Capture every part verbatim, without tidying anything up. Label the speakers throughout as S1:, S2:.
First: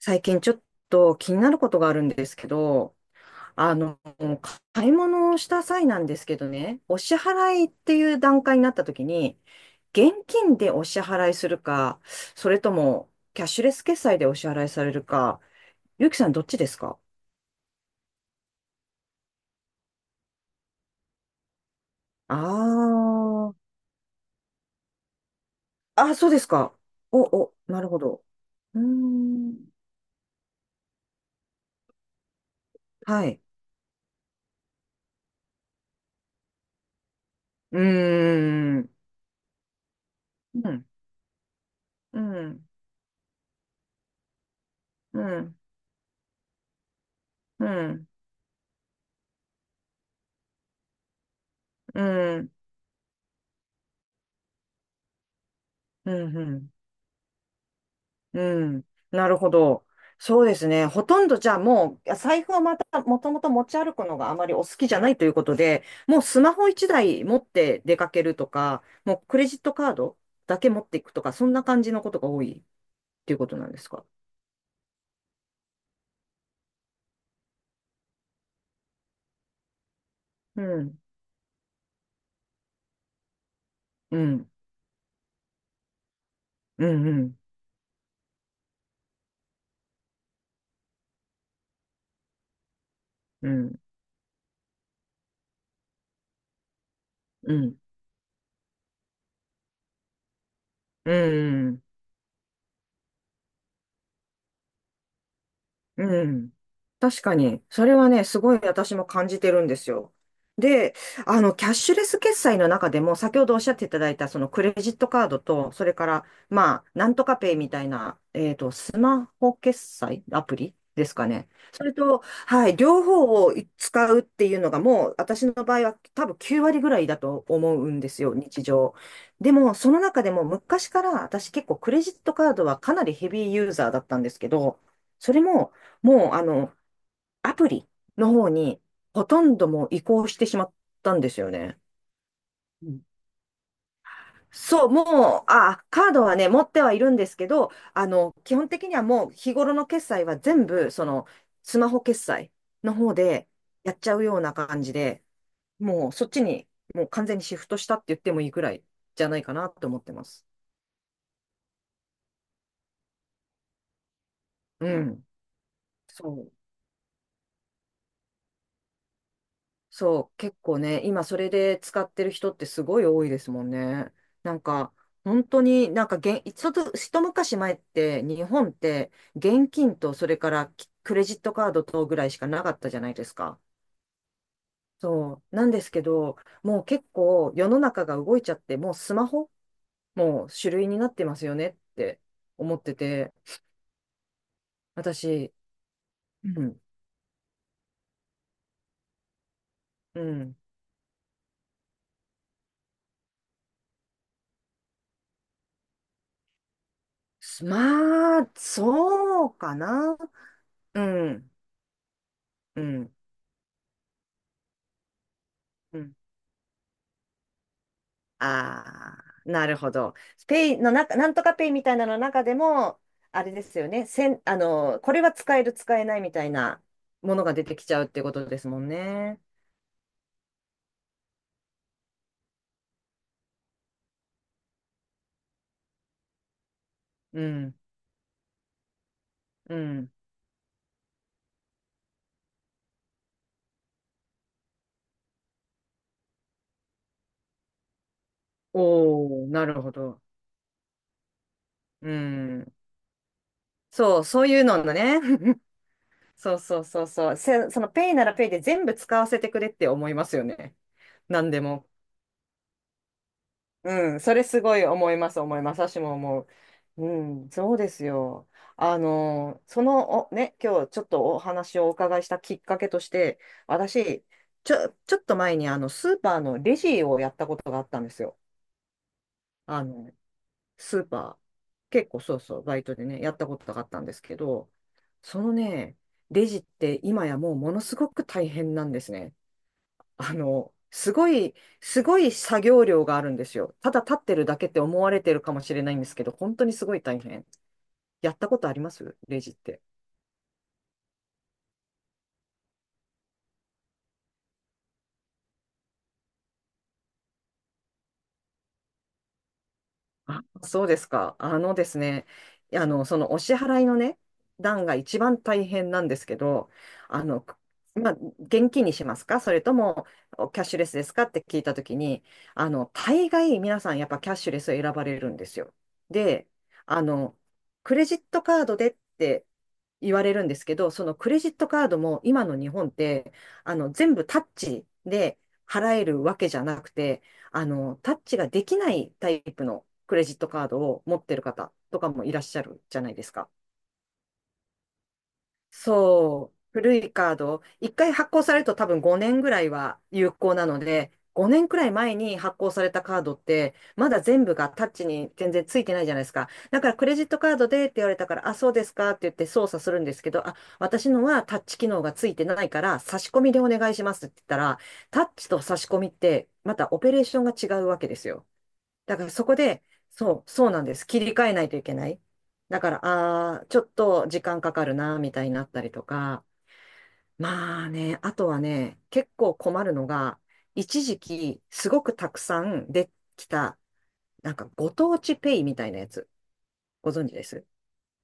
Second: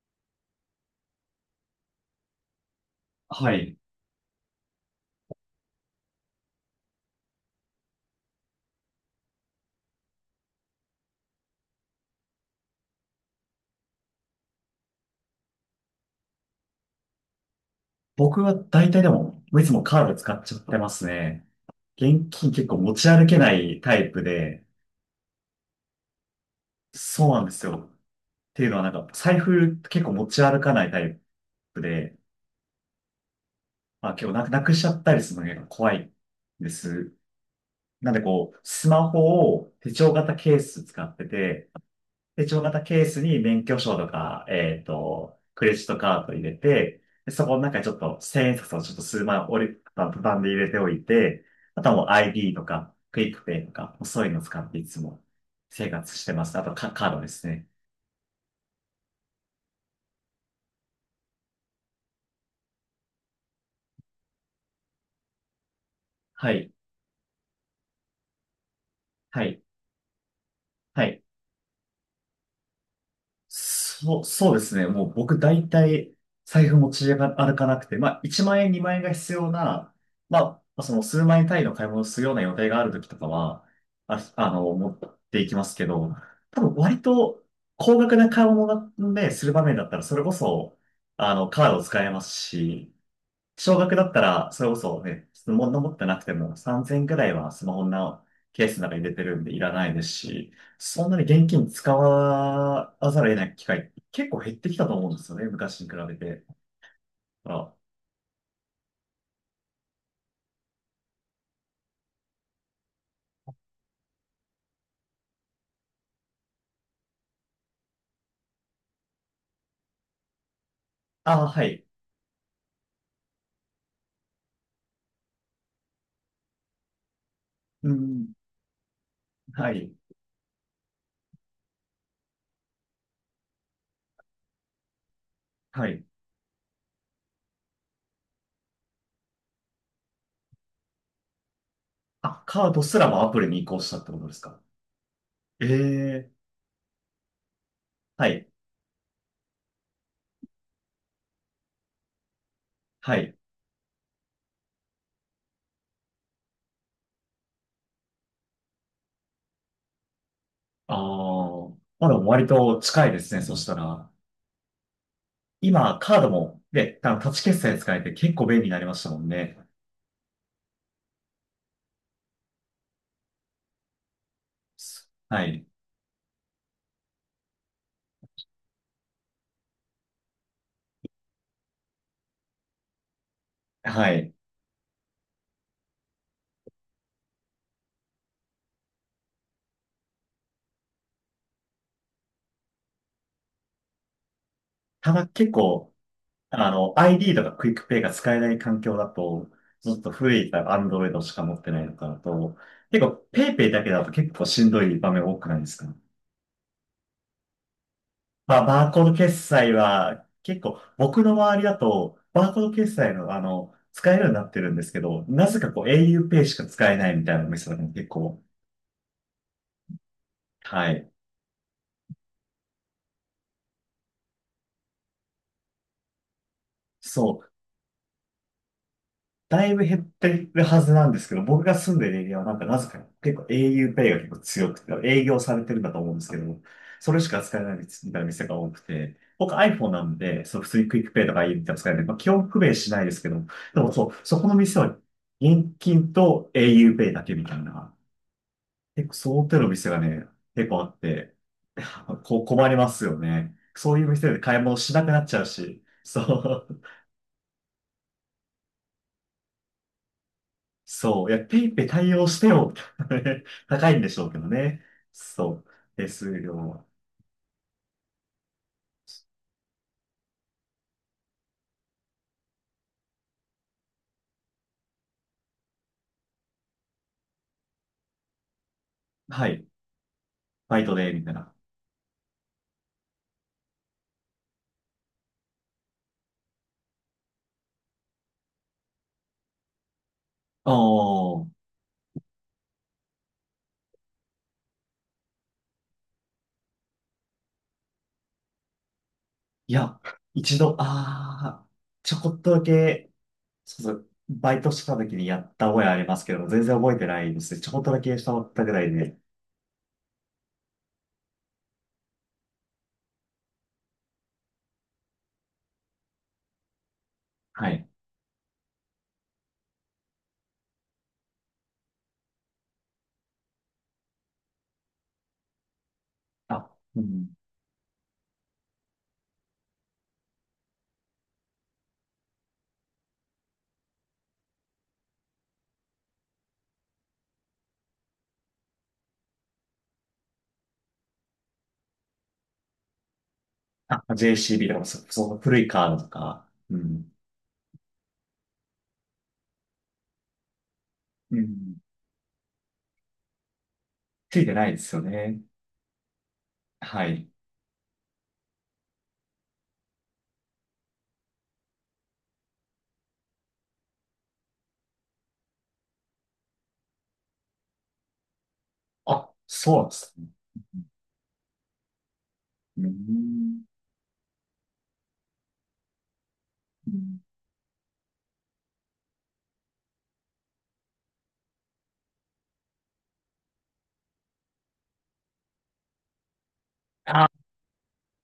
S1: 最近ちょっと気になることがあるんですけど、
S2: は
S1: あ
S2: い。
S1: の、買い物をした際なんですけどね、お支払いっていう段階になった時に、現金でお支払いするか、それともキャッシュレス決済でお支払いされるか、ゆうきさんどっちですか？
S2: 僕は大体でも、いつもカード使っちゃってますね。現
S1: あ
S2: 金結構持ち歩けな
S1: あー、
S2: いタイプで、
S1: あ、そうですか。お、
S2: そうなんで
S1: お、
S2: す
S1: なる
S2: よ。っ
S1: ほど。
S2: ていうの
S1: う
S2: は
S1: ー
S2: なんか、財
S1: ん。
S2: 布結構持ち歩かないタイプで、
S1: はい。
S2: まあ結構なく、なくしちゃったりするのが結構怖いんです。
S1: う
S2: なんでこう、
S1: ー
S2: ス
S1: ん。
S2: マホを手帳型ケー
S1: う
S2: ス
S1: ん。
S2: 使ってて、
S1: う
S2: で、一応
S1: ん。
S2: またケースに免許証とか、えっ
S1: う
S2: と、
S1: ん。
S2: クレジットカード入れて、でそこの
S1: う
S2: 中にちょっ
S1: ん。
S2: と千円札をちょっと数枚折りたたんで入れておいて、あとは
S1: う
S2: もう
S1: ん。
S2: アイディー とか、クイックペイとか、そういうのを使っていつも生
S1: う
S2: 活して
S1: ん。う
S2: ます。あ
S1: ん。
S2: とカ、カードですね。
S1: うん。なるほど。そうですね。ほとんどじゃあもう、財布はまた、もともと持ち歩くのがあまりお好きじゃないということで、もうス
S2: は
S1: マホ
S2: い。
S1: いちだい持って出かけるとか、もうク
S2: は
S1: レジッ
S2: い。
S1: トカードだけ持ってい
S2: は
S1: く
S2: い。
S1: とか、そんな感じのことが多いっていうことなんですか？
S2: そう、そうですね。もう僕大体財布持ち歩かなくて、まあいちまん円、にまん円が必要な、ま
S1: う
S2: あそ
S1: ん。
S2: の数万円単位の買い物をするような予定がある時とかは、
S1: う
S2: あ、あ
S1: ん。
S2: の、持っていきますけど、多分
S1: う
S2: 割
S1: ん。うん。
S2: と高額な買い物なんで、する場面だったらそれこそ、あの、カードを使えますし、
S1: う
S2: 少
S1: ん。
S2: 額だったら、それこそね、物持ってなくてもさんぜんぐらいは
S1: う
S2: スマ
S1: ん。
S2: ホのケースの中に入れてるんでいらないですし、そん
S1: う
S2: なに現金
S1: ん。
S2: 使わざるを得ない機会結構減ってきたと思うんですよね、昔に比べ
S1: う
S2: て。
S1: ん。確かに、
S2: あ、
S1: それはね、すごい私も感じてるんですよ。で、あの、キャッシュレス決済の中でも、先ほどおっしゃっていただいた、そのクレジットカードと、それから、まあ、なんとかペイみたいな、えっと、スマホ決済アプリですか
S2: あ、
S1: ね。
S2: は
S1: そ
S2: い。
S1: れと、はい、両方を使うっていうのが、もう、私の場合は多分きゅうわり割ぐらいだと思
S2: う
S1: うんです
S2: ん、
S1: よ、日常。で
S2: は
S1: も、そ
S2: い。
S1: の中でも、昔から私結構クレジットカードはかなりヘビーユーザーだったんですけど、それも、
S2: はい。
S1: もう、あの、アプリの方に、ほとんどもう移行してしまったんですよね。
S2: あ、カード
S1: う
S2: す
S1: ん。
S2: らもアプリに移行したってことですか？
S1: そう、もう、
S2: え
S1: あ、カード
S2: え、
S1: はね、持ってはいるんですけど、あ
S2: は
S1: の、
S2: い。
S1: 基本的にはもう日頃の決済は全部、その、スマホ決済の方
S2: はい。
S1: でやっちゃうような感じで、もうそっちに、もう完全にシフトしたって言ってもいいくらいじゃないかなと思ってます。
S2: ああ、まだ割と近いですね、そしたら。
S1: うん。
S2: 今、カード
S1: そう。
S2: も、ね、あのタッチ決済使えて結構便利になりましたもんね。
S1: そう、結構ね、今それで使ってる人ってすごい多いですもんね。なんか、
S2: は
S1: 本当
S2: い。
S1: になんか現、ちょっと一昔前って日本って現金とそれからきクレジットカードとぐらいしかなかったじゃないですか。
S2: はい。
S1: そう、なんですけど、もう結構世の中が動いちゃって、もうスマホもう主類になってますよねって思ってて、
S2: ただ結
S1: 私、
S2: 構、
S1: うん
S2: あ
S1: ん、
S2: の、アイディー とかクイックペイが使えない環境だと、ちょっと
S1: う
S2: 古い
S1: ん、
S2: Android しか持ってないのかなと、結構 PayPay だけだと結構しんどい場面多くないですか？
S1: まあ、
S2: まあ、バーコード決
S1: そう
S2: 済
S1: かな。
S2: は結構
S1: う
S2: 僕の
S1: ん、
S2: 周りだと、バーコード
S1: う
S2: 決
S1: ん。
S2: 済のあの、使えるようになってるんですけど、なぜかこう
S1: う
S2: a
S1: ん。
S2: u ペイしか使えないみたいなお店が結構、
S1: ああ、なるほど。ペイ
S2: は
S1: の
S2: い。
S1: 中、なんとかペイみたいなのの中でも、あれですよね。せん、あの、これは使える、使えないみたいなも
S2: そ
S1: の
S2: う。
S1: が出てきちゃうってことですもんね。
S2: だいぶ減ってるはずなんですけど、僕が住んでるエリアはなんかなぜかね結構 au Pay が結構強くて、営業されてるんだと思うんですけど、それし
S1: う
S2: か使えな
S1: ん、
S2: いみたいな店が多くて、僕
S1: う
S2: iPhone な
S1: ん。
S2: んで、そう普通にクイックペイとか u みたいなの使えない、まあ、基本不便しないですけど、でもそう、そこの店は現金と au Pay だけみたいな、結構そ
S1: お
S2: の
S1: ー、
S2: 手
S1: な
S2: の
S1: る
S2: 店
S1: ほ
S2: が
S1: ど。
S2: ね、結構あって、
S1: う
S2: こう困
S1: ん。
S2: りますよね。そういう
S1: そう、
S2: 店で
S1: そう
S2: 買
S1: い
S2: い
S1: う
S2: 物
S1: の
S2: しなくな
S1: ね。
S2: っちゃう し、
S1: そう
S2: そ
S1: そ
S2: う。
S1: うそうそう。せ、そのペイならペイで全部使わせてくれって思いますよね。
S2: そう。い
S1: な
S2: や、
S1: ん
S2: ペ
S1: で
S2: イペイ
S1: も
S2: 対応してよ。高いんで
S1: う
S2: し
S1: ん、
S2: ょう
S1: そ
S2: け
S1: れ
S2: ど
S1: すご
S2: ね。
S1: い思います、思い
S2: そう。
S1: ます。私
S2: 手
S1: も
S2: 数
S1: 思う。
S2: 料は。
S1: うん、そうですよ。あの、その、お、ね、今日ちょっとお話をお伺いしたきっかけとして、私、ちょ、ちょっと前にあの、スーパーのレジをやったことがあったんですよ。
S2: はい。
S1: あの、
S2: バイト
S1: スー
S2: で、みた
S1: パ
S2: い
S1: ー、
S2: な。
S1: 結構そうそう、バイトでね、やったことがあったんですけど、そのね、レジって今やもうものすごく大変なんですね。あの、すご
S2: おー。
S1: い、すごい作業量があるんですよ。ただ立ってるだけって思われてるかもしれないんですけど、本当にすごい大変。やったことありますレジっ
S2: い
S1: て？
S2: や、一度、あー、ちょこっとだけ、そうそう、バイトしてた時にやった覚えありますけど、全然覚えてないですね。ちょこっとだけしたったぐらいで。
S1: あ、そうですか。あのですね、あの、そのお支払いのね、段が一番大変なんですけど、あの、く
S2: はい。
S1: まあ、現金にしますかそれともおキャッシュレスですかって聞いたときに、あの、大概皆さんやっぱキャッシュレスを選ばれるんですよ。で、
S2: あ、う
S1: あ
S2: ん。
S1: の、クレジットカードでって言われるんですけど、そのクレジットカードも今の日本って、あの、全部タッチで払えるわけじゃなくて、あの、タッチができないタイプのクレジットカードを持ってる方とかもいらっしゃるじゃないですか。
S2: あ、ジェーシービー とか、そ、その古いカードとか、
S1: そう、
S2: う
S1: 古
S2: ん。
S1: いカード、いっかい発行されると多分ごねんぐらいは有効なので、
S2: う
S1: ごねん
S2: ん。
S1: くらい前に発行されたカードって、まだ
S2: つい
S1: 全
S2: て
S1: 部
S2: な
S1: が
S2: いで
S1: タッ
S2: すよ
S1: チに
S2: ね。
S1: 全然ついてないじゃないですか。だから
S2: は
S1: クレジッ
S2: い。
S1: トカードでって言われたから、あ、そうですかって言って操作するんですけど、あ、私のはタッチ機能がついてないから、差し込みでお願いしますって言ったら、タッチと差し込みって、またオペレーションが違うわけですよ。だか
S2: あ、
S1: らそこ
S2: そう
S1: で、
S2: なんですね。
S1: そう、そうなんです。切り替えないといけない。だ
S2: う
S1: から、
S2: ん。
S1: ああ、ちょっと時間かかるな、みたいになったりとか。まあね、あとはね、結構困るのが、一時期、すごくたくさんできた、なんかご当地ペイみたいなやつ、ご
S2: あ、
S1: 存
S2: あ
S1: 知です？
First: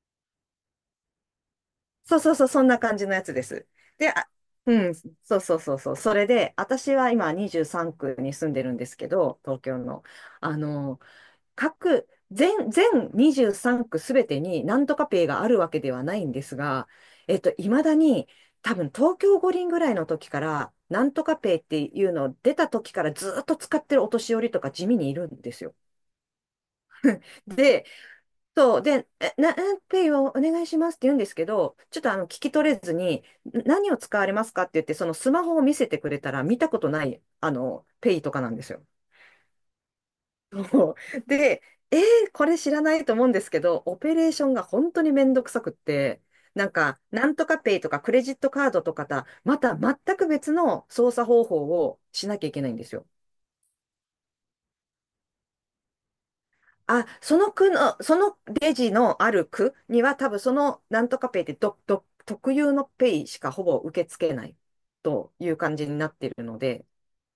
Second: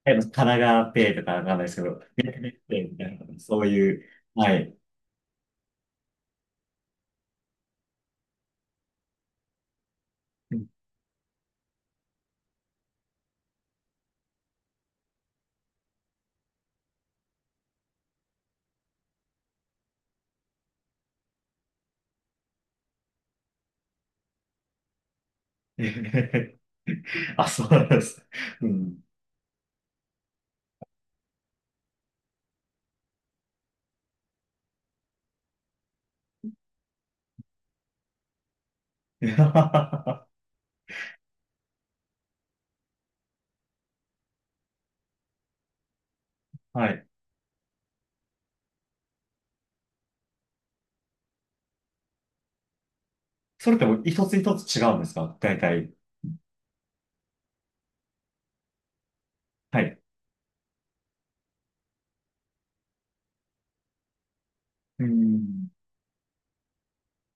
S2: 神奈川ペイとかわかんないですけど、
S1: そうそう
S2: 逆
S1: そう、
S2: に
S1: そん
S2: ペ
S1: な
S2: イみ
S1: 感
S2: た
S1: じの
S2: い
S1: や
S2: な、
S1: つで
S2: そう
S1: す。
S2: いう、
S1: で、あ、
S2: はい。
S1: うん、そうそうそうそう。それで、私は今にじゅうさんく区に住んでるんですけど、東京の。
S2: う
S1: あ
S2: ん。
S1: の、各、全、全にじゅうさんく区すべてになんとかペイがあるわけではないんですが、えっと、いまだに多分東京五輪ぐらいの時から、なんとかペイっていうのを出た時からずっと使ってるお年寄りとか地味にいるんですよ。
S2: あ、そうな
S1: で、
S2: んです。う
S1: そう、
S2: ん。
S1: で、えな、えペイをお願いしますって言うんですけど、ちょっとあの聞き取れずに、ん何を使われますかって言って、そのスマホを見せてくれたら見たことない、あの、ペイとかなんですよ。
S2: は
S1: そう で、えーこれ知らないと思うんですけど、オペレーションが本当にめんどくさくって、なんか、
S2: い。
S1: なんとかペイとかクレジットカードとかた、また全く別の操作方法をしなきゃいけないんですよ。
S2: それってもう一つ一つ違うんですか？大体。
S1: あ、その区の、そのレジのある区
S2: はい。
S1: には多分そのなんとかペイってど、ど、特有のペイしかほぼ受け付けない
S2: う
S1: という
S2: ん。
S1: 感じになっているので、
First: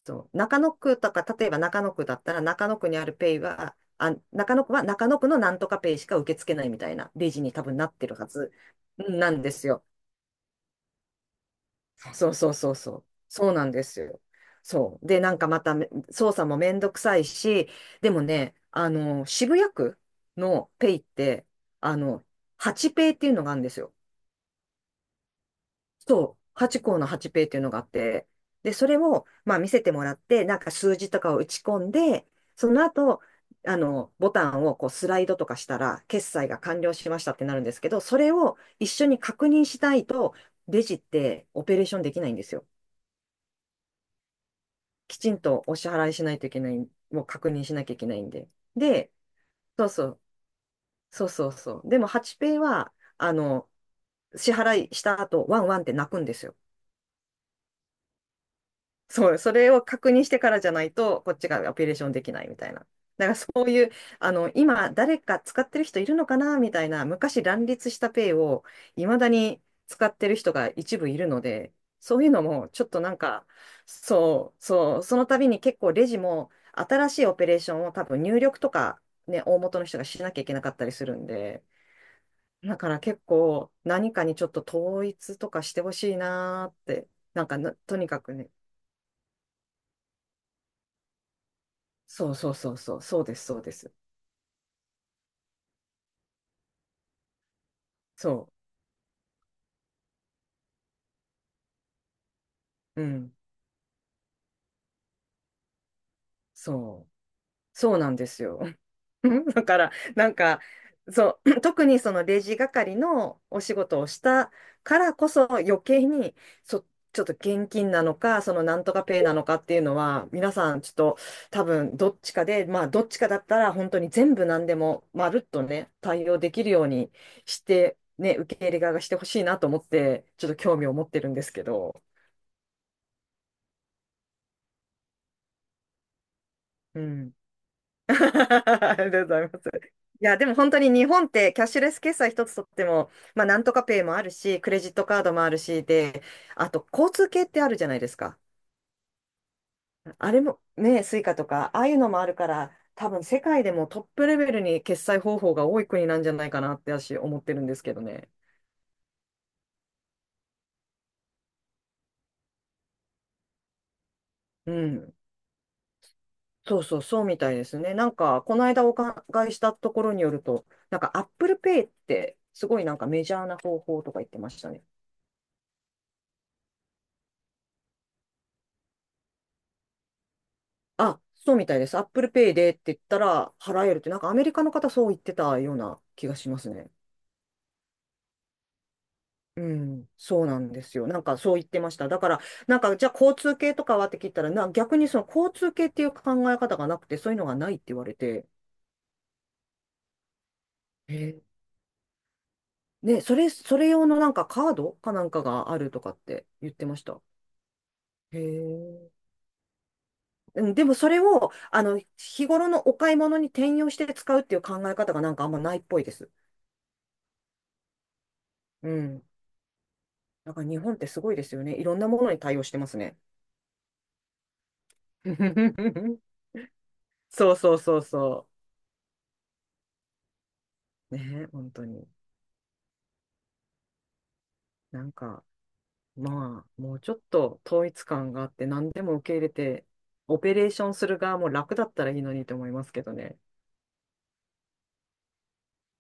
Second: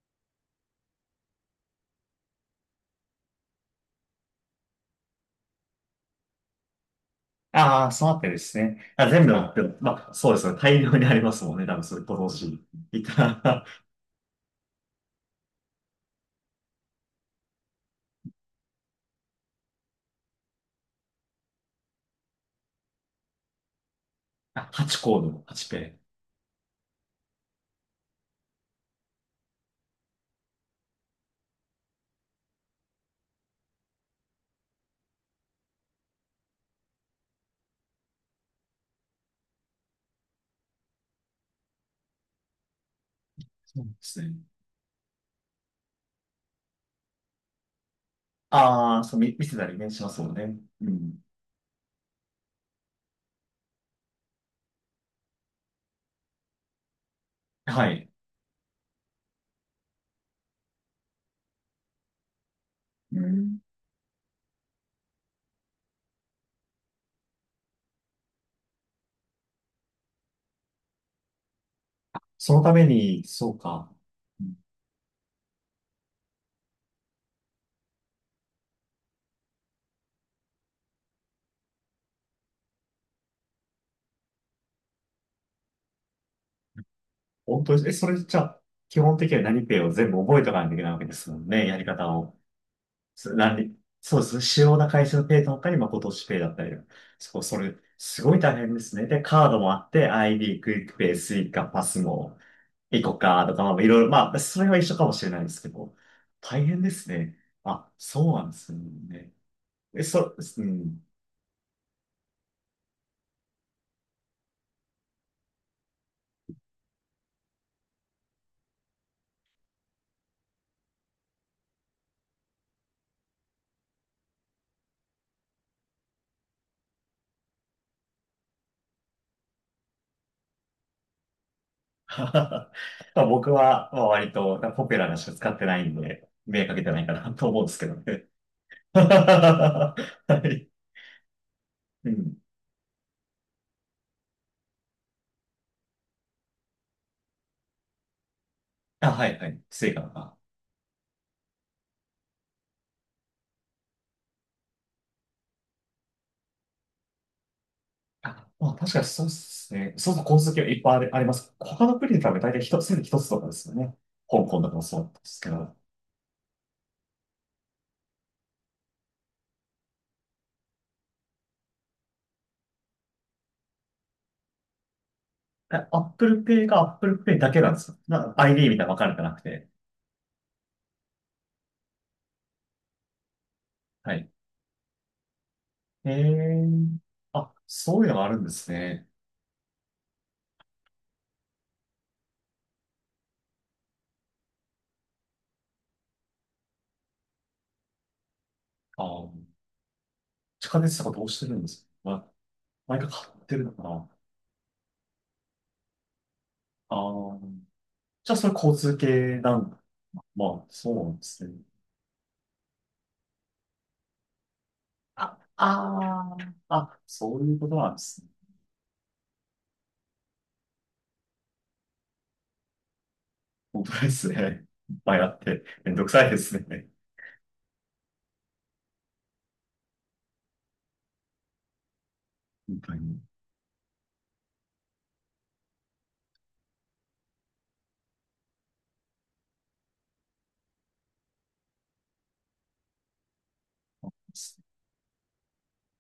S1: そう、中野区とか、例えば中野区だったら、中野区にあるペイは、あ、中野区は中野区のなんとかペイしか受け付けないみたいなレジに多分な
S2: ああ、
S1: って
S2: そうな
S1: る
S2: っ
S1: は
S2: てるで
S1: ず
S2: すね。あ、全
S1: な
S2: 部
S1: ん
S2: あ
S1: で
S2: って
S1: す
S2: も、
S1: よ。
S2: まあ、そうですね。大量にありますもんね。多分それ、ご同
S1: そうそう
S2: 時
S1: そうそ
S2: い
S1: う。そう
S2: た。
S1: なんですよ。そう。で、なんかまため操作もめんどくさいし、でもね、あの、渋谷区のペイって、あの、はちペイっていうのがあるんですよ。
S2: あ、はちコードのはちペイ。
S1: そう、はち項のはちペーっていうのがあって、で、それを、まあ、見せてもらって、なんか数字とかを打ち込んで、その後、あの、ボタンをこうスライドとかしたら、決済が完了しましたってなるんですけど、それを一緒に確認しないと、レジってオペレーションできないんですよ。
S2: そうですね。
S1: きちんとお支払いしないといけない、もう確認しなきゃいけないんで。
S2: ああ、
S1: で、
S2: そう、見、見せたり
S1: そう
S2: ね、し
S1: そ
S2: ます
S1: う、
S2: もんね。うん。
S1: そうそうそう。でも、はちペイは、あの、支払いした後、ワンワンって泣くんですよ。
S2: はい。
S1: そう、それを確認してからじゃないと、こっちがアピレーションできないみたいな。
S2: う
S1: だからそ
S2: ん。
S1: ういう、あの、今、誰か使ってる人いるのかなみたいな、昔乱立したペイを、いまだに使ってる人が一部いるので、そういうの
S2: その
S1: も、
S2: た
S1: ち
S2: め
S1: ょっとなん
S2: に、
S1: か、
S2: そうか。う
S1: そ
S2: ん。
S1: う、そう、その度に結構レジも、新しいオペレーションを多分入力とか、ね、大元の人がしなきゃいけなかったりするんで、だから結構、何かにちょっと統一とかしてほしいなーって、なんか
S2: 本
S1: な
S2: 当に、え、
S1: と
S2: そ
S1: に
S2: れ
S1: かく
S2: じゃ
S1: ね、
S2: あ、基本的には何ペイを全部覚えとかないといけないわけですもんね。やり方
S1: そう
S2: を。
S1: そうそうそう、そう
S2: す
S1: です、そうで
S2: 何、
S1: す。
S2: そうです。主要な会社のペイとかに、まあ、今年ペイだったり。そこそれ、すごい
S1: そ
S2: 大変ですね。で、カードもあって、アイディー、クイックペイ、スイカ、パスも、イ
S1: う、う
S2: コ
S1: ん、
S2: カとか、まあ、いろいろ、まあ、それは一緒かもしれないですけど、大変で
S1: そ
S2: す
S1: う、
S2: ね。あ、
S1: そうなんで
S2: そう
S1: す
S2: なんで
S1: よ。
S2: すね。
S1: だから、
S2: え、
S1: なん
S2: そ、
S1: か、
S2: うん。
S1: そう、特にそのレジ係のお仕事をしたからこそ余計に、そ、ちょっと現金なのか、そのなんとかペイなのかっていうのは、皆さんちょっと多分どっちかで、まあどっちかだったら本当に全部何でもまるっとね、対応できるようにして、ね、受け入れ側がしてほしいなと思って、ちょっと興味を持ってるんですけど。
S2: まあ僕は、まあ、割とポピュラーなしか使ってないんで、目かけてな
S1: う
S2: いかな
S1: ん。
S2: と思うんですけど
S1: あ
S2: ね。
S1: りがとうございます。
S2: は
S1: いや、でも
S2: い。
S1: 本当に日本ってキャッシュレス
S2: う
S1: 決済
S2: ん。
S1: 一つとっても、まあなんとかペイもあるし、クレジットカードもあるし、で、あと交通系ってあるじゃないですか。
S2: あ、はいはい。スイカと
S1: あ
S2: か。
S1: れもね、スイカとか、ああいうのもあるから、多分世界でもトップレベルに決済方法が多い国なんじゃないかなって私思ってるんですけどね。
S2: あ、まあ確かにそうですね。そうそう、交通はいっぱいあり、あります。他の国に比べ大体一つ、一つとかですよね。香港と
S1: う
S2: かもそうなん
S1: ん。
S2: ですけど。
S1: そうそう、そうみたいですね。なんか、この間お伺いしたところによると、なんか Apple Pay ってすごいなんかメジャーな方法とか言ってましたね。
S2: あ、アップルペイがアップルペイだけなんですよ。な、アイディー みたいなの分かれてなくて。
S1: あ、そうみたいです。Apple Pay でって言ったら払えるって、
S2: は
S1: なんか
S2: い。
S1: アメリカの方そう言ってたような
S2: え
S1: 気がしますね。
S2: ー。あ、そういうのがあるんですね。
S1: うん、そうなんですよ。なんかそう言ってました。だから、なんかじゃあ交通系とかはって聞いたら、な、逆にその交通系っていう考え方がなくて、そういうのがないって言われて、
S2: あー、地下鉄とか
S1: へ
S2: どうし
S1: え。
S2: てるんですか？何か
S1: ね、
S2: 買
S1: そ
S2: っ
S1: れ、
S2: てるの
S1: そ
S2: か
S1: れ用
S2: な？
S1: のなんかカードかなんかがあるとかって言ってまし
S2: あ
S1: た。
S2: あ、じゃあ
S1: へ
S2: それ交通系
S1: え。
S2: なんか、ま
S1: う
S2: あ、
S1: ん、で
S2: そ
S1: も
S2: う
S1: そ
S2: なん
S1: れ
S2: です
S1: を、
S2: ね。
S1: あの、日頃のお買い物に転用して使うっていう考え方がなん
S2: あ、
S1: かあんまないっぽいです。
S2: あーあ、そういうことなんですね。
S1: うん。だから日本ってすごいですよね。いろんなものに対応してますね。
S2: 本当ですね。いっぱいあって、めんどく さいですね。
S1: そうそうそうそう。ね、本当に。
S2: 本当に。
S1: なんか、まあ、もうちょっと統一感があって、何でも受け入れて、オペレーションする側も楽だったらいいのにと思いますけどね。